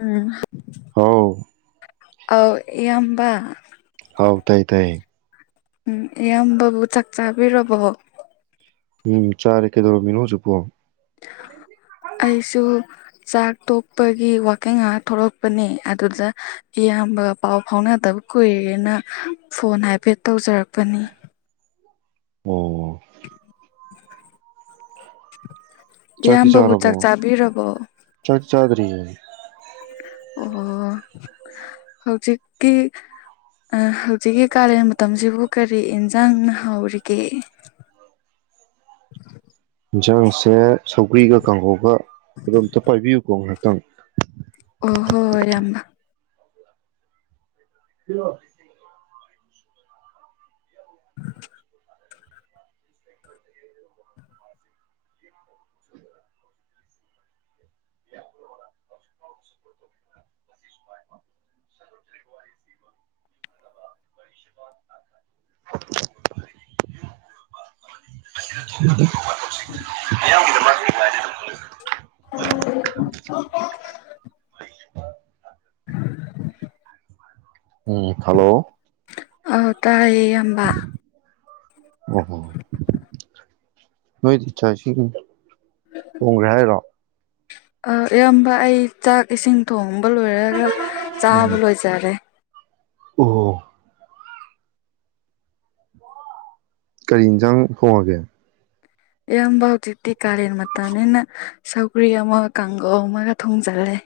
ꯎꯝ ꯍꯥꯎ ꯑꯥ ꯏꯌꯥꯝꯕ ꯍꯥꯎ ꯇꯥꯏꯌ‌ꯦ ꯇꯥꯏꯌ‌ꯦ ꯎꯝ ꯏꯌꯥꯝꯕꯕꯨ ꯆꯥꯛ ꯆꯥꯕꯤꯔꯕꯣ ꯎꯝ ꯆꯥꯔꯦ ꯀꯩꯗꯧꯔꯝꯃꯤꯅꯣ ꯍꯧꯖꯤꯛꯄꯣ ꯑꯩꯁꯨ ꯆꯥꯛ ꯇꯣꯛꯄꯒꯤ ꯋꯥꯀꯤꯡ ꯉꯍꯥꯛ ꯊꯣꯛꯂꯛꯄꯅꯤ ꯑꯗꯨꯗ ꯏꯌꯥꯝꯕꯒ ꯄꯥꯎ ꯐꯥꯎꯅꯗꯕ ꯀꯨꯏꯔꯦꯅ ꯐꯣꯟ ꯍꯥꯏꯐꯦꯠ ꯇꯧꯖꯔꯛꯄꯅꯤ ꯑꯣ [unintelligible] ꯆꯥꯛꯇꯤ ꯏꯌꯥꯝꯕꯕꯨ ꯆꯥꯔꯕꯣ ꯆꯥꯛ ꯆꯥꯕꯤꯔꯕꯣ ꯆꯥꯛ ꯆꯥꯗꯔꯤꯌ‌ꯦ ꯑꯩ ꯑꯣ ꯍꯧꯖꯤꯛꯀꯤ ꯑꯥ ꯍꯧꯖꯤꯛꯀꯤ ꯀꯥꯂꯦꯟ ꯃꯇꯝꯁꯤꯕꯨ ꯀꯔꯤ ꯑꯦꯟꯁꯥꯡꯅ ꯍꯥꯎꯔꯤꯒꯦ ꯑꯦꯟꯁꯥꯡꯁꯦ ꯁꯧꯒ꯭ꯔꯤꯒ ꯀꯥꯡꯒꯧꯒ ꯑꯗꯣ ꯑꯝꯇ ꯄꯥꯏꯕꯤꯌꯨꯀꯣ ꯉꯥꯏꯍꯥꯛꯇꯪ ꯑꯣ ꯍꯣꯏ ꯍ‌ꯣꯏ ꯏꯌꯥꯝꯕ [unintelligible] [unintelligible] [unintelligible] [unintelligible] ꯎꯝ ꯍꯜꯂꯣ ꯑꯥꯎ ꯇꯥꯏꯌꯦ ꯏꯌꯥꯝꯕ ꯑꯣꯍꯣ ꯅꯣꯏꯗꯤ ꯆꯥꯛ-ꯏꯁꯤꯡ ꯊꯣꯡꯒ꯭ꯔꯦ ꯍꯥꯏꯔꯣ ꯑꯥ ꯏꯌꯥꯝꯕ ꯑꯩ ꯆꯥꯛ ꯏꯁꯤꯡ ꯊꯣꯡꯕ ꯂꯣꯏꯔꯒ ꯆꯥꯕ ꯎꯝ ꯂꯣꯏꯖꯔꯦ ꯑꯣ ꯀꯔꯤ ꯑꯦꯟꯁꯥꯡ ꯊꯣꯡꯉꯒꯦ ꯏꯌꯥꯝꯕ ꯍꯧꯖꯤꯛꯇꯤ ꯀꯥꯂꯦꯟ ꯃꯇꯝꯅꯤꯅ ꯁꯧꯒ꯭ꯔꯤ ꯑꯃꯒ ꯀꯥꯡꯒꯧ ꯑꯃꯒ ꯊꯣꯡꯖꯜꯂꯦ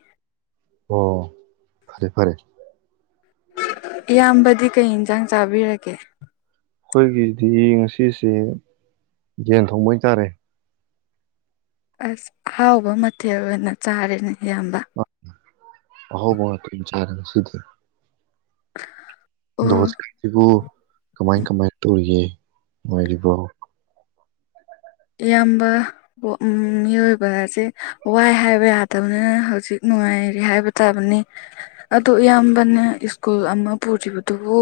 ꯑꯣ ꯐꯔꯦ-ꯐꯔꯦ ꯏꯌꯥꯝꯕꯗꯤ ꯀꯩ ꯑꯦꯟꯖꯥꯡ ꯆꯥꯕꯤꯔꯒꯦ ꯑꯈꯣꯏꯒꯤꯗꯤ ꯉꯁꯤꯁꯦ ꯌ‌ꯦꯟ ꯊꯣꯡꯕ ꯑꯣꯏꯅ ꯆꯥꯔ‌ꯦ ꯑꯁ ꯑꯍꯥꯎꯕ ꯃꯊꯦꯜ ꯑꯣꯏꯅ ꯆꯥꯔꯦꯅ ꯏꯌꯥꯝꯕ ꯑꯥ ꯑꯍꯥꯎꯕ ꯉꯥꯛꯇ ꯑꯣꯏꯅ ꯆꯥꯔ‌ꯦ ꯉꯁꯤꯗꯤ ꯑꯗꯣ ꯑꯣ ꯍꯧꯖꯤꯛꯀꯥꯟꯁꯤꯕꯨ ꯀꯃꯥꯏ-ꯀꯃꯥꯏ ꯇꯧꯔꯤꯒꯦ ꯅꯨꯡꯉꯥꯏꯔꯤꯕ꯭ꯔꯣ ꯏꯌꯥꯝꯕ ꯎꯝ ꯃꯤꯑꯣꯏꯕ ꯍꯥꯏꯖ‌ꯦ ꯋꯥꯏ ꯍꯥꯏꯕ ꯌꯥꯗꯕꯅꯤꯅ ꯍꯧꯖꯤꯛ ꯅꯨꯡꯉꯥꯏꯔꯤ ꯍꯥꯏꯕ ꯇꯥꯕꯅꯤ ꯑꯗ‌ꯣ ꯏꯌꯥꯝꯕꯅ ꯁ꯭ꯀꯨꯜ ꯑꯃ ꯄꯨꯔꯤꯕꯗꯨꯕꯨ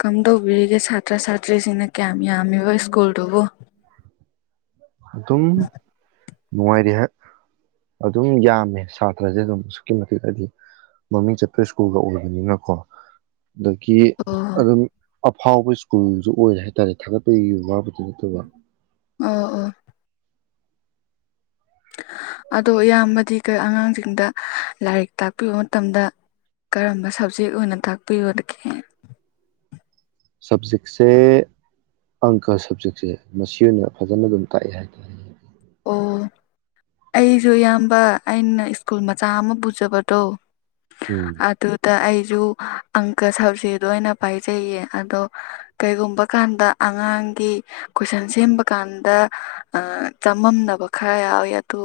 ꯀꯝꯗꯧꯕꯤꯔꯤꯒꯦ ꯁꯥ ꯁꯥꯇ꯭ꯔ-ꯁꯥꯇ‍꯭ꯔꯤꯁꯤꯡꯅ ꯀꯌꯥꯝ ꯌꯥꯝꯂꯤꯕ ꯁ꯭ꯀꯨꯜꯗꯨꯕꯨ ꯑꯗꯨꯝ ꯅꯨꯡꯉꯥꯏꯔꯤ ꯍꯥꯏ ꯑꯗꯨꯝ ꯌꯥꯝꯃꯦ ꯁꯥꯇ꯭ꯔꯖ‌ꯦ ꯑꯗꯨꯝ ꯑꯁꯨꯛꯀꯤ ꯃꯇꯤꯛ ꯍꯥꯏꯗꯤ ꯃꯃꯤꯡ ꯆꯠꯄ ꯁ꯭ꯀꯨꯜꯒ ꯑꯣꯏꯕꯅꯤꯅꯀꯣ ꯑꯗꯒꯤ ꯑꯣ ꯑꯗꯨꯝ ꯑꯐꯥꯎꯕ ꯁ꯭ꯀꯨꯜꯖꯨ ꯑꯣꯏꯔꯦ ꯍꯥꯏꯇꯥꯔꯦ ꯊꯥꯒꯠꯄꯒꯤ ꯋꯥꯕꯨꯗꯤ ꯅꯠꯇꯕ ꯑꯣ-ꯑꯣ ꯑꯗꯣ ꯏꯌꯥꯝꯕꯗꯤ ꯀꯩ ꯑꯉꯥꯡꯁꯤꯡꯗ ꯂꯥꯏꯔꯤꯛ ꯇꯥꯛꯄꯤꯕ ꯃꯇꯝꯗ ꯀꯔꯝꯕ ꯁ꯭ꯕꯖꯦꯛ ꯑꯣꯏꯅ ꯇꯥꯛꯄꯤꯕꯗꯒꯦ ꯁ꯭ꯕꯖꯦꯛꯁꯦ ꯑꯪꯀꯥ ꯁ꯭ꯕꯖꯦꯛꯁꯦ ꯃꯁꯤ ꯑꯣꯏꯅ ꯐꯖꯅ ꯑꯗꯨꯝ ꯇꯥꯛꯑꯦ ꯍꯥꯏꯇꯥꯔꯦ ꯑꯣ ꯑꯩꯖꯨ ꯏꯌꯥꯝꯕ ꯑꯩꯅ ꯁ꯭ꯀꯨꯜ ꯃꯆꯥ ꯑꯃ ꯄꯨꯖꯕꯗꯣ ꯎꯝ ꯑꯗꯨꯗ ꯑꯩꯖꯨ ꯑꯪꯀ ꯁꯞꯖꯦꯗ‌ꯣ ꯑꯩꯅ ꯄꯥꯏꯖꯩꯌꯦ ꯑꯗꯣ ꯀꯩꯒꯨꯝꯕ ꯀꯥꯟꯗ ꯑꯉꯥꯡꯒꯤ ꯀꯣꯏꯁꯟ ꯁꯦꯝꯕ ꯀꯥꯟꯗ ꯆꯃꯝꯅꯕ ꯈꯔ ꯌꯥꯎꯋꯤ ꯑꯗꯨ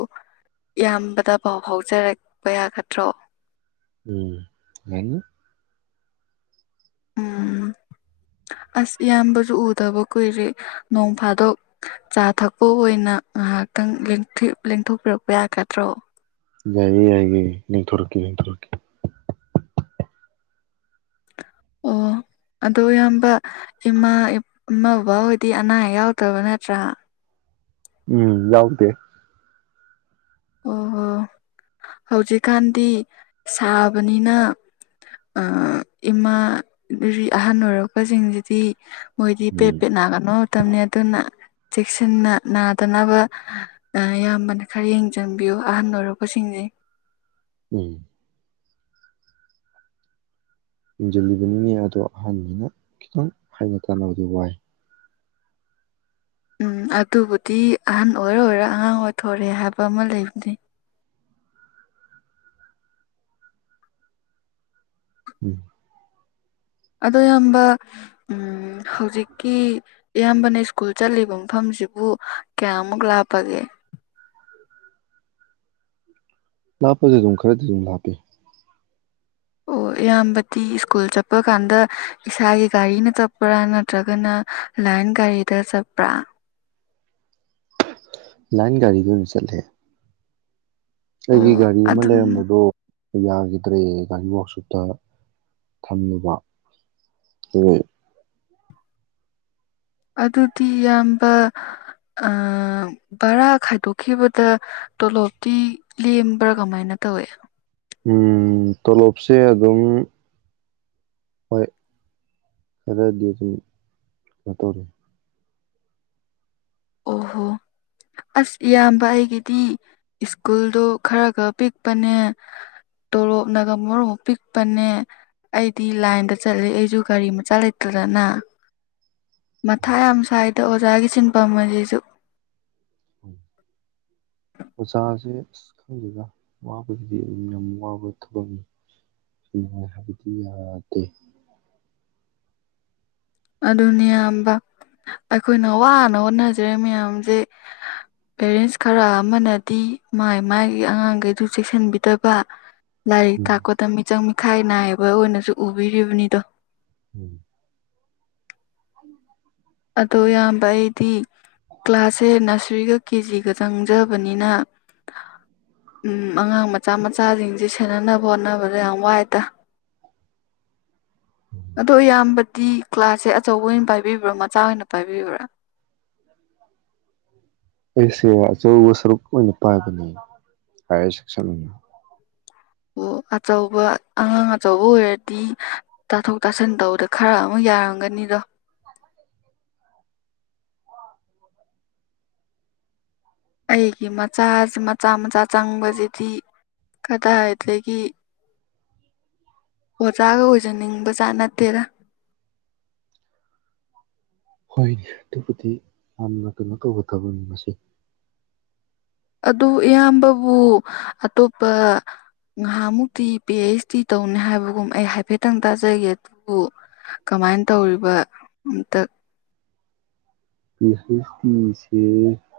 ꯏꯌꯥꯝꯕꯗ ꯄꯥꯎ ꯐꯥꯎꯖꯔꯛꯄ ꯌꯥꯒꯗ꯭ꯔꯣ ꯎꯝ ꯍꯥꯢꯅꯤ ꯎꯝ ꯑꯁ ꯏꯌꯥꯝꯕꯁꯨ ꯎꯗꯕ ꯀꯨꯏꯔꯦ ꯅꯣꯡ ꯐꯥꯗꯣꯛ ꯆꯥ ꯊꯛꯄ ꯑꯣꯏꯅ ꯉꯥꯏꯍꯥꯛꯇꯪ ꯂꯦꯡꯊꯣꯛꯄꯤꯔꯛꯄ ꯌꯥꯒꯗ꯭ꯔꯣ ꯌꯥꯏꯌꯦ ꯌꯥꯏꯌꯦ ꯂꯦꯡꯊꯣꯔꯛꯀꯦ ꯂꯦꯡꯊꯣꯔꯛꯀꯦ ꯑꯣ ꯑꯗꯣ ꯏꯌꯥꯝꯕ ꯏꯃꯥ ꯏꯃꯥ ꯕꯕꯥ ꯍꯣꯏꯗꯤ ꯑꯅꯥ ꯑꯌꯦꯛ ꯌꯥꯎꯗꯕ ꯅꯠꯇ꯭ꯔꯥ ꯎꯝ ꯌꯥꯎꯗꯦ ꯑꯣꯍꯣ ꯍꯧꯖꯤꯛꯀꯥꯟꯗꯤ ꯁꯥꯕꯅꯤꯅ ꯏꯃꯥ ꯑꯍꯜ ꯑꯣꯏꯔꯛꯄꯁꯤꯡꯁꯤꯗꯤ ꯃꯣꯏꯗꯤ ꯄꯦꯠ ꯎꯝ ꯄꯦꯠ ꯅꯥꯒꯟꯕ ꯃꯇꯝꯅꯤ ꯑꯗꯨꯅ ꯆꯦꯛꯁꯤꯟꯅ ꯅꯥꯗꯅꯕ ꯏꯌꯥꯝꯕꯅ ꯈꯔ ꯌꯦꯡ ꯆꯟꯕꯤꯌꯨ ꯑꯍꯟ ꯑꯣꯏꯔꯛꯄꯁꯤꯡꯁꯤ ꯎꯝ ꯌꯦꯡꯁꯤꯜꯂꯤꯕꯅꯤꯅꯦ ꯑꯗꯣ ꯑꯍꯥꯟꯕꯅ ꯈꯤꯇꯪ ꯍꯥꯏꯅ ꯇꯥꯟꯅꯕꯗꯤ ꯋꯥꯏ ꯎꯝ ꯑꯗꯨꯕꯨꯗꯤ ꯑꯍꯟ ꯑꯣꯏꯔ ꯑꯣꯏꯔ ꯑꯉꯥꯡ ꯑꯣꯏꯊꯣꯔꯦ ꯍꯥꯏꯕ ꯑꯃ ꯂꯩꯕꯅꯤ ꯎꯝ ꯑꯗꯣ ꯏꯌꯥꯝꯕ ꯎꯝ ꯍꯧꯖꯤꯛꯀꯤ ꯏꯌꯥꯝꯕꯅ ꯁ꯭ꯀꯨꯜ ꯆꯠꯂꯤꯕ ꯃꯐꯝꯁꯤꯕꯨ ꯀꯌꯥꯃꯨꯛ ꯂꯥꯞꯄꯒꯦ ꯂꯥꯞꯄꯁꯦ ꯑꯗꯨꯝ ꯈꯔꯗꯤ ꯑꯗꯨꯝ ꯂꯥꯞꯄꯤ ꯑꯣ ꯏꯌꯥꯝꯕꯗꯤ ꯁ꯭ꯀꯨꯜ ꯆꯠꯄ ꯀꯥꯟꯗ ꯏꯁꯥꯒꯤ ꯒꯥꯔꯤꯅ ꯆꯠꯄ꯭ꯔꯥ ꯅꯠꯇ꯭ꯔꯒꯅ ꯂꯥꯏꯟ ꯒꯥꯔꯤꯗ ꯆꯠꯄ꯭ꯔꯥ ꯂꯥꯏꯟ ꯒꯥꯔꯤꯗ ꯆꯠꯂꯦ ꯑꯩꯒꯤ ꯑꯣ ꯒꯥꯔꯤ ꯑꯃ ꯑꯗꯨ ꯂꯩꯔꯝꯕꯗꯣ ꯌꯥꯈꯤꯗ꯭ꯔꯦ ꯒꯥꯔꯤ ꯋꯥꯛꯁꯣꯞꯇ ꯊꯝꯂꯨꯕ ꯍꯣꯢ ꯑꯗꯨꯗꯤ ꯌꯥꯝꯕ ꯕꯔꯥ ꯈꯥꯏꯗꯣꯛꯈꯤꯕꯗ ꯇꯣꯂꯣꯞꯇꯤ ꯂꯦꯝꯕ꯭ꯔꯥ ꯀꯃꯥꯏꯅ ꯇꯧꯋꯦ ꯇꯣꯂꯣꯞꯁꯦ ꯑꯗꯨꯝ ꯍꯣꯏ ꯈꯔꯗꯤ ꯑꯗꯨꯝ ꯀꯩꯅꯣ ꯇꯧꯔꯤ ꯑꯣꯍꯣ ꯑꯁ ꯏꯌꯥꯝꯕ ꯑꯩꯒꯤꯗꯤ ꯁ꯭ꯀꯨꯜꯗꯣ ꯈꯔꯒ ꯄꯤꯛꯄꯅꯦ ꯇꯣꯂꯣꯞꯅꯒ ꯃꯔꯣꯃꯥ ꯄꯤꯛꯄꯟꯅꯦ ꯑꯩꯗꯤ ꯂꯥꯏꯟꯗ ꯆꯠꯂꯦ ꯑꯩꯁꯨ ꯒꯥꯔꯤ ꯃꯆꯥ ꯂꯩꯇꯗꯅ ꯃꯊꯥ ꯌꯥꯝ ꯁꯥꯏꯗ ꯑꯣꯖꯥꯒꯤ ꯁꯤꯟꯐꯝ ꯑꯁꯤꯁꯨ ꯑꯣꯖꯥꯁꯦ ꯑꯁ ꯈꯪꯗꯦꯒ ꯋꯥꯕꯒꯤꯗꯤ ꯑꯗꯨꯝ ꯌꯥꯝ ꯋꯥꯕ ꯊꯕꯛꯅꯤ ꯅꯨꯡꯉꯥꯏ ꯍꯥꯏꯕꯗꯤ ꯌꯥꯗꯦ ꯑꯗꯨꯅꯤꯌꯥꯝꯕ ꯑꯩꯈꯣꯏꯅ ꯋꯥꯅ ꯍꯣꯠꯅꯖꯔꯦ ꯃꯌꯥꯝꯁꯦ ꯄꯦꯔꯦꯟꯁ ꯈꯔ ꯑꯃꯅꯗꯤ ꯃꯥꯏ ꯃꯥꯥꯏꯒꯤ ꯑꯉꯥꯡꯈꯩꯗꯨ ꯆꯦꯛꯁꯤꯟꯕꯤꯗꯕ ꯂꯥꯏꯔꯤꯛ ꯎꯝ ꯇꯥꯛꯄꯗ ꯃꯤꯆꯪ ꯃꯤꯈꯥꯏ ꯅꯥꯏꯕ ꯑꯣꯏꯅꯁꯨ ꯎꯕꯤꯔꯤꯕꯅꯤꯗꯣ ꯎꯝ [unintelligible] ꯑꯗꯣ ꯏꯌꯥꯝꯕ ꯑꯩꯗꯤ ꯀ꯭ꯂꯥꯁꯁꯦ ꯅꯁꯔꯤꯒ ꯀꯦ ꯖꯤꯒ ꯆꯪꯖꯕꯅꯤꯅ ꯎꯝ ꯑꯉꯥꯡ ꯃꯆꯥ ꯃꯆꯥꯁꯤꯡꯁꯤ ꯁꯦꯟꯅꯅꯕ ꯍꯣꯠꯅꯕꯗ ꯌꯥꯝ ꯋꯥꯏꯇꯥ ꯑꯗꯣ ꯏꯌꯥꯝꯕꯗꯤ ꯀ꯭ꯂꯥꯁꯁꯦ ꯑꯆꯧꯕ ꯑꯣꯏꯅ ꯄꯥꯏꯕꯤꯕ꯭ꯔꯣ ꯆꯥ ꯑꯣꯏꯅ ꯄꯥꯏꯕꯤꯕ꯭ꯔꯥ [unintelligible] [inaudible] ꯑꯩꯁꯦ ꯑꯆꯧꯕ ꯁꯔꯨꯛ ꯑꯣꯏꯅ ꯄꯥꯏꯕꯅꯦ ꯍꯥꯌꯔ ꯁꯦꯛꯁꯟ ꯑꯣꯏꯅ ꯑꯣ ꯑꯆꯧꯕ ꯑꯉꯥꯡ ꯑꯆꯧꯕ ꯑꯣꯏꯔꯗꯤ ꯇꯥꯊꯣꯛ ꯇꯥꯁꯤꯟ ꯇꯧꯕꯗ ꯈꯔ ꯑꯃꯨꯛ ꯌꯥꯔꯝꯒꯅꯤꯗꯣ ꯑꯩꯒꯤ ꯃꯆꯥ ꯃꯆꯥ ꯃꯆꯥ ꯆꯪꯕꯁꯤꯗꯤ ꯀꯗꯥꯏꯗꯒꯤ ꯑꯣꯖꯥꯒ ꯑꯣꯏꯖꯅꯤꯡꯕꯖꯥꯠ ꯅꯠꯇꯦꯔ ꯍꯣꯏꯅꯦ ꯑꯗꯨꯕꯨꯗꯤ ꯌꯥꯝꯅ ꯀꯩꯅꯣ ꯇꯧꯕ ꯊꯕꯛꯅꯤ ꯃꯁꯤ ꯑꯗꯨ ꯏꯌꯥꯝꯕꯕꯨ ꯑꯇꯣꯞꯄ ꯉꯥꯏꯍꯥꯛꯃꯨꯛꯇꯤ ꯄꯤ ꯑꯩꯆ ꯗꯤ ꯇꯧꯅꯤ ꯍꯥꯏꯕꯒꯨꯝ ꯑꯩ ꯍꯥꯏꯐꯦꯠꯇꯪ ꯇꯥꯖꯒꯦ ꯑꯗꯨꯕꯨ ꯀꯃꯥꯏꯅ ꯇꯧꯔꯤꯕ ꯑꯝꯇ ꯍꯁꯇꯤꯁꯦ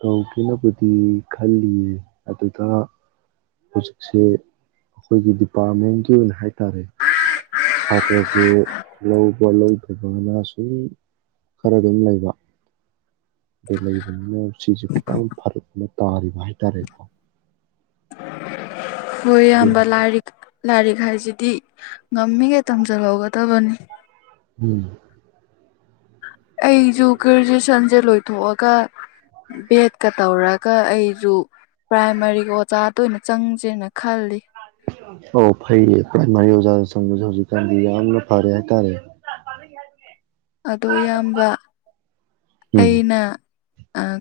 ꯀꯧꯒꯦꯅꯕꯨꯗꯤ ꯈꯜꯂꯤ ꯑꯗꯨꯗ ꯍꯧꯖꯤꯛꯁꯦ ꯑꯩꯈꯣꯏꯒꯤ ꯗꯤꯄꯥꯔꯠꯃꯦꯟꯒꯤ ꯑꯣꯏꯅ ꯍꯥꯏꯇꯥꯔꯦ ꯁꯥꯇ꯭ꯔꯁꯦ ꯂꯧꯕ ꯂꯧꯗꯕꯅ ꯁꯨꯝ ꯈꯔ ꯑꯗꯨꯝ ꯂꯩꯕ ꯑ ꯂꯩꯕꯅꯤꯅ ꯁꯤꯁꯨ ꯈꯤꯇꯪ ꯐꯔꯛ ꯑꯃ ꯇꯥꯔꯤꯕ ꯍꯥꯏꯇꯥꯔꯦꯀꯣ ꯍꯣꯏ ꯏꯌꯥꯝꯕ ꯑꯗꯨꯅ ꯂꯥꯏꯔꯤ ꯂꯥꯏꯔꯤꯛ ꯍꯥꯏꯁꯤꯗꯤ ꯉꯝꯃꯤꯉꯩ ꯇꯝꯖꯤꯟ ꯍꯧꯒꯗꯕꯅꯤ ꯎꯝ ꯑꯩꯁꯨ ꯒ꯭ꯔꯦꯖꯨꯦꯁꯟꯁꯦ ꯂꯣꯏꯊꯣꯛꯑꯒ ꯕꯦꯠꯀ ꯇꯧꯔꯒ ꯑꯩꯁꯨ ꯄ꯭ꯔꯥꯏꯃꯥꯔꯤꯒ ꯑꯣꯖꯥ ꯇꯣꯏꯅ ꯆꯪꯁꯦꯅ ꯈꯜꯂꯤ ꯑꯣ ꯐꯩꯌꯦ ꯐ ꯃꯔꯤ ꯑꯣꯖꯥꯗ ꯆꯪꯕꯁꯦ ꯍꯧꯖꯤꯛꯀꯥꯟꯗꯤ ꯌꯥꯝꯅ ꯐꯔꯦ ꯍꯥꯏꯇꯥꯔꯦ ꯑꯗꯨ ꯑꯌꯥꯝꯕ ꯎꯝ ꯑꯩꯅ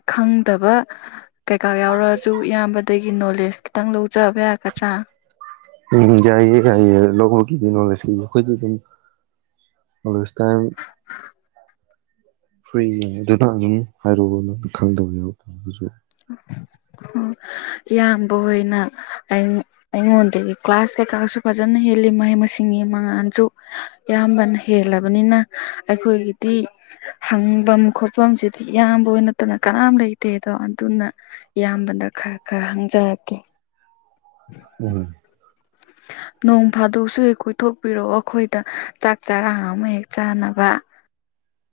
ꯈꯪꯗꯕ ꯀꯩꯀꯥ ꯌꯥꯎꯔꯁꯨ ꯏꯌꯥꯝꯕꯗꯒꯤ ꯅꯣꯂꯦꯖ ꯈꯤꯇꯪ ꯂꯧꯖꯕ ꯌꯥꯒꯗ꯭ꯔꯥ ꯎꯝ ꯌꯥꯏꯌꯦ ꯌꯥꯏꯌꯦ ꯂꯒꯤꯗꯤ ꯅꯣꯂꯦꯖ ꯑꯩꯈꯣꯏꯒꯤ ꯑꯗꯨꯝ ꯑꯂꯥꯏꯁ ꯇꯥꯏꯝ ꯐ꯭ꯔꯤ ꯌꯥ ꯑꯗꯨꯅ ꯑꯗꯨꯝ ꯍꯥꯏꯔꯛꯑꯣꯅ ꯈꯪꯗꯕ ꯌꯥꯎ ꯇꯥꯔꯒꯁꯨ ꯑꯣ ꯏꯌꯥꯝꯕ ꯑꯣꯏꯅ ꯑ ꯑꯩꯉꯣꯟꯗꯒꯤ ꯀ꯭ꯂꯥꯁ ꯀꯩꯀꯥꯁꯨ ꯐꯖꯅ ꯍꯦꯜꯂꯤ ꯃꯍꯩ ꯃꯁꯤꯡꯒꯤ ꯃꯉꯥꯜꯁꯨ ꯑꯌꯥꯝꯕꯅ ꯍꯦꯜꯂꯕꯅꯤꯅ ꯑꯩꯈꯣꯏꯒꯤꯗꯤ ꯍꯪꯐꯝ ꯈꯣꯠꯐꯝꯁꯤꯗꯤ ꯏꯌꯥꯝꯕ ꯅꯠꯇꯅ ꯀꯅꯥꯝ ꯂꯩꯇꯦꯗꯣ ꯑꯗꯨꯅ ꯏꯌꯥꯝꯕꯗ ꯈꯔ ꯈꯔ ꯍꯪꯖꯔꯛꯀꯦ ꯎꯝ ꯅꯣꯡ ꯐꯥꯗꯣꯛꯁꯨ ꯍꯦꯛ ꯀꯣꯏꯊꯣꯛꯄꯤꯔꯛꯑꯣ ꯑꯩꯈꯣꯏꯗ ꯆꯥꯛ ꯆꯔꯥꯡ ꯑꯃ ꯍꯦꯛ ꯆꯥꯅꯕ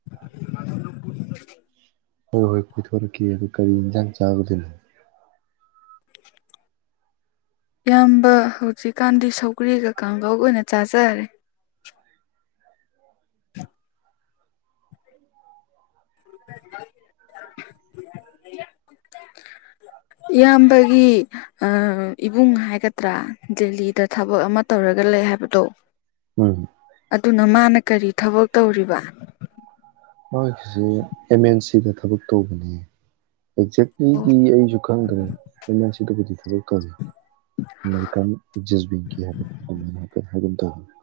[unintelligible] ꯍꯣꯏ ꯍꯣꯏ ꯀꯣꯏꯊꯣꯔꯛꯀꯦ ꯑꯗꯨ ꯀꯔꯤ ꯌꯦꯟꯁꯥꯡ ꯆꯥꯒꯗꯣꯏꯅꯣ ꯏꯌꯥꯝꯕ ꯍꯧꯖꯤꯛꯀꯥꯟꯗꯤ ꯁꯧꯒ꯭ꯔꯤꯒ ꯀꯥꯡꯒꯧꯎ ꯑꯣꯏꯅ ꯆꯥꯖꯔꯦ [unintelligible] ꯏꯌꯥꯝꯕꯒꯤ ꯏꯕꯨꯡ ꯍꯥꯏꯒꯗ꯭ꯔꯥ ꯗꯦꯜꯂꯤꯗ ꯊꯕꯛ ꯑꯃ ꯇꯧꯔꯒ ꯂꯩ ꯍꯥꯏꯕꯗꯣ ꯎꯝ ꯑꯗꯨꯅ ꯃꯥꯅ ꯀꯔꯤ ꯊꯕꯛ ꯇꯧꯔꯤꯕ ꯃꯥꯏꯒꯤꯁꯤ ꯑꯦꯝ ꯑꯦꯟ ꯁꯤꯗ ꯊꯕꯛ ꯇꯧꯕꯅꯦ ꯑꯦꯛꯖꯦꯛꯂꯤꯗꯤ ꯑꯩꯁꯨ ꯈꯪꯗ꯭ꯔꯦ ꯑꯩꯅ ꯁꯤꯗꯕꯨꯗꯤ ꯊꯕꯛ ꯇꯧꯋ [unintelligible]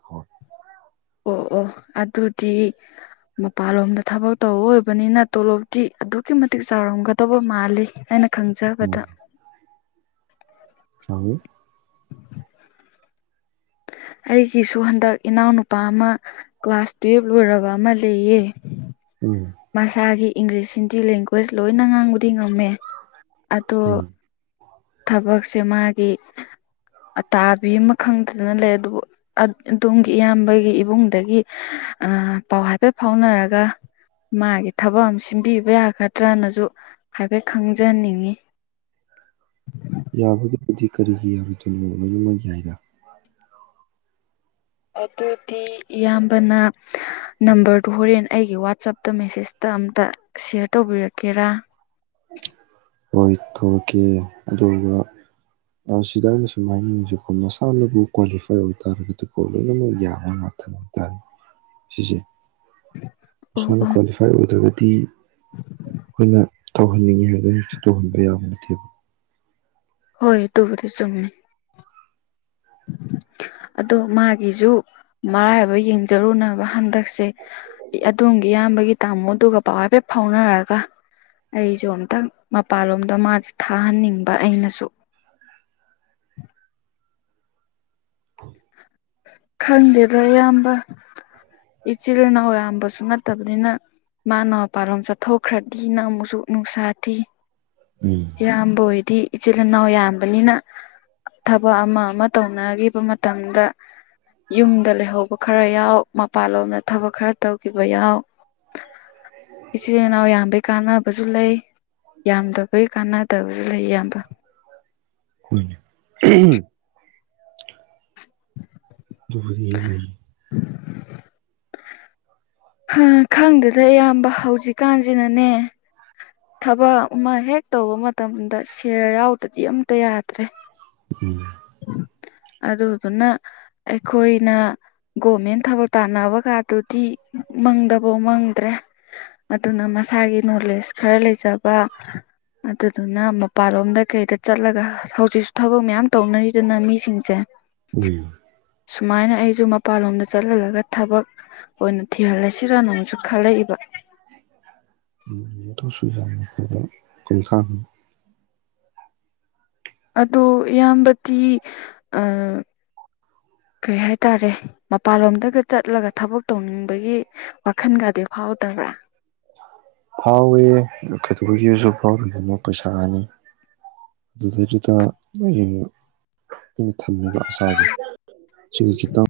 ꯑꯣ ꯑꯣ ꯑꯗꯨꯗꯤ ꯃꯄꯥꯟꯂꯣꯝꯗ ꯊꯕꯛ ꯇꯧꯕ ꯑꯣꯏꯕꯅꯤꯅ ꯇꯣꯂꯣꯞꯇꯤ ꯑꯗꯨꯛꯀꯤ ꯃꯇꯤꯛ ꯆꯥꯎꯔꯝꯒꯗꯧꯕ ꯃꯥꯜꯂꯤ ꯍꯥꯏꯅ ꯈꯪꯖꯕꯗ ꯎꯝ ꯆꯥꯎꯏ ꯑꯩꯒꯤꯁꯨ ꯍꯟꯗꯛ ꯏꯅꯥꯎꯅꯨꯄꯥ ꯑꯃ ꯀ꯭ꯂꯥꯁ ꯇꯨꯌꯦꯜꯕ ꯂꯣꯏꯔꯕ ꯑꯃ ꯂꯩꯌꯦ ꯎꯝ ꯃꯁꯥꯒꯤ ꯏꯪꯂꯤꯁ ꯍꯤꯟꯗꯤ ꯂꯦꯡꯒ꯭ꯋꯦꯖ ꯂꯣꯏꯅ ꯉꯥꯡꯕꯗꯤ ꯉꯝꯃꯦ ꯑꯗꯣ ꯎꯝ ꯊꯕꯛꯁꯦ ꯃꯥꯒꯤ ꯑꯇꯥꯕꯤ ꯑꯃ ꯈꯪꯈꯅ ꯂꯩ ꯑꯗꯨꯕꯨ꯫ ꯑꯗꯣꯝꯒꯤ ꯏꯌꯥꯝꯕꯒꯤ ꯏꯕꯨꯡꯗꯒꯤ ꯑ ꯄꯥꯎ ꯍꯥꯏꯐꯦꯠ ꯐꯥꯎꯅꯔꯒ ꯃꯥꯒꯤ ꯊꯕꯛ ꯑꯃ ꯁꯤꯟꯕꯤꯕ ꯌꯥꯒꯗ꯭ꯔꯅꯁꯨ ꯍꯥꯏꯐꯦꯠ ꯈꯪꯖꯅꯤꯡꯉꯤ꯫ [inaudible] ꯌꯥꯕꯨꯗꯤ ꯀꯔꯤꯒꯤ ꯌꯥꯔꯣꯏꯗꯣꯏꯅꯣ ꯂꯣꯏꯅꯃꯛ ꯌꯥꯏꯗ꯫ ꯑꯗꯨꯗꯤ ꯏꯌꯥꯝꯕꯅ ꯅꯝꯕꯔꯗꯨ ꯍꯣꯔꯦꯟ ꯑꯩꯒꯤ ꯋꯥꯆꯞꯇ ꯃꯦꯁꯦꯖꯇ ꯑꯝꯇ꯫ ꯁꯤꯌꯔ ꯇꯧꯕꯤꯔꯛꯀꯦꯔꯥ ꯍꯣꯏ ꯇꯧꯔꯛꯀꯦ ꯑꯗꯨꯝꯕ [unintelligible] ꯃꯁꯥꯅꯕꯨ ꯀ꯭ꯋꯥꯂꯤꯐꯥꯏ ꯑꯣꯏ ꯇꯥꯔꯒꯗꯤ ꯀꯣ ꯂꯣꯏꯅꯃꯛ ꯌꯥꯕ ꯉꯥꯛꯇꯅꯦ ꯇ ꯁꯤꯖꯦ ꯑꯣ ꯁꯥꯅ ꯑꯣ ꯀ꯭ꯋꯥꯂꯤꯐꯥꯏ ꯑꯣꯏꯗ꯭ꯔꯒꯗꯤ ꯈꯣꯏꯅ ꯇꯧꯍꯟꯅꯤꯡꯉꯦꯗꯅ ꯇꯧꯍꯟꯕ ꯌꯥꯕ ꯅꯠꯇꯦꯕ꯫ ꯍꯣꯏ ꯗꯨꯕꯨꯗꯤ ꯆꯨꯝꯃꯦ꯫ ꯑꯗꯣ ꯃꯥꯒꯤꯖꯨ ꯃꯔꯥꯏꯕꯛ ꯌꯦꯡꯖꯔꯨꯅꯕ ꯍꯟꯗꯛꯁꯦ꯫ ꯑꯗꯣꯝꯒꯤ ꯏꯌꯥꯝꯕꯒꯤ ꯇꯥꯃꯣꯗꯨꯒ ꯄꯥꯎ ꯍꯥꯏꯐꯦꯞ ꯐꯥꯎꯅꯔꯒ꯫ ꯑꯩꯁꯨ ꯑꯝꯇꯪ ꯃꯄꯥꯟꯂꯣꯝꯗ ꯃꯥꯁꯦ ꯊꯥꯍꯟꯅꯤꯡꯕ ꯑꯩꯅꯁꯨ꯫ [inaudible] ꯈꯪꯗꯦꯗ ꯏꯌꯥꯝꯕ ꯏꯆꯤꯜ ꯏꯅꯥꯎ ꯌꯥꯝꯕꯁꯨ ꯅꯠꯇꯝꯅꯤꯅ ꯃꯥꯅ ꯃꯄꯥꯥꯟꯂꯣꯝ ꯆꯠꯊꯣꯛꯈ꯭ꯔꯗꯤꯅ ꯑꯃꯨꯛꯁꯨ ꯅꯨꯡꯁꯥ ꯊꯤ꯫ [inaudible] ꯏꯌꯥꯝꯕ ꯑꯣꯏꯗꯤ ꯏꯆꯤꯜ ꯏꯅꯥꯎ ꯌꯥꯝꯕꯅꯤꯅ ꯊꯕꯛ ꯑꯃ ꯑꯃ ꯇꯧꯅꯒꯤꯕ ꯃꯇꯝꯗ ꯌꯨꯝꯗ ꯂꯩꯍꯧꯕ ꯈꯔ ꯌꯥꯎ ꯃꯄꯜꯂꯣꯝꯗ ꯊꯕꯛ ꯈꯔ ꯇꯧꯈꯤꯕ ꯌꯥꯎ꯫ ꯏꯆꯤꯜ ꯏꯅꯥꯎ ꯌꯥꯝꯕꯩ ꯀꯥꯟꯅꯕꯁꯨ ꯂꯩ꯫ ꯌꯥꯝꯗꯕꯩ ꯀꯥꯟꯅꯗꯕꯁꯨ ꯂꯩ ꯏꯌꯥꯝꯕ꯫ [unintelligible] ꯗꯨꯕꯨꯗꯤ ꯂꯩ [inaudible] ꯍ ꯈꯪꯗꯦꯗ ꯏꯌꯥꯝꯕ ꯍꯧꯖꯤꯛꯀꯥꯟꯁꯤꯅꯅꯦ ꯊꯕꯛ ꯑꯃ ꯍꯦꯛ ꯇꯧꯕ ꯃꯇꯝꯗ ꯁꯦꯜ ꯌꯥꯎꯗꯗꯤ ꯑꯝꯇ ꯌꯥꯗ꯭ꯔꯦ ꯎꯝ ꯑꯗꯨꯗꯨꯅ ꯑꯩꯈꯣꯏꯅ ꯒꯣꯃꯦꯟ ꯊꯕꯛ ꯇꯥꯟꯅꯕ ꯀꯥꯗꯨꯗꯤ ꯃꯪꯗꯐꯥꯎ ꯃꯪꯗ꯭ꯔꯦ꯫ ꯑꯗꯨꯅ ꯃꯁꯥꯒꯤ ꯅꯣꯂꯦꯖ ꯈꯔ ꯂꯩꯖꯕ ꯑꯗꯨꯗꯨꯅ ꯃꯄꯥꯟꯂꯣꯝꯗ ꯀꯩꯗ ꯆꯠꯂꯒ ꯍꯧꯖꯤꯛꯁꯨ ꯊꯕꯛ ꯃꯌꯥꯝ ꯇꯧꯅꯔꯤꯗꯅ ꯃꯤꯁꯤꯡꯁꯦ꯫ ꯎꯝ ꯁꯨꯃꯥꯏꯅ ꯑꯩꯁꯨ ꯃꯄꯥꯟꯂꯣꯝꯗ ꯆꯠꯍꯜꯂꯒ ꯊꯕꯛ ꯑꯣꯏꯅꯥ ꯊꯤꯍꯜꯂꯁꯤꯔꯅ ꯑꯃꯨꯛꯁꯨ ꯈꯜꯂꯛꯏꯕ꯫ [unintelligible] ꯈꯣꯡꯊꯥꯡ ꯑꯗꯣ ꯏꯌꯥꯝꯕꯗꯤ ꯑ ꯀꯩ ꯍꯥꯏꯇꯥꯔꯦ ꯃꯄꯥꯟꯂꯣꯝꯗꯒ ꯆꯠꯂꯒ ꯊꯕꯛ ꯇꯧꯅꯤꯡꯕꯒꯤ ꯋꯥꯈꯟꯒꯗꯤ ꯐꯥꯎꯗꯕ꯭ꯔꯥ꯫ ꯐꯥꯎꯋꯦ ꯀꯩꯗꯧꯕꯒꯤꯁꯨ ꯐꯥꯎꯔꯣꯏꯗꯣꯏꯅꯣ ꯄꯩꯁꯥꯅꯤ꯫ ꯑꯗꯨꯗꯩꯗꯨꯗ ꯑꯩ ꯑꯩꯅ ꯊꯝꯃꯤꯕ ꯑꯁꯥꯒꯤ ꯁꯨꯝ ꯈꯤꯇꯪ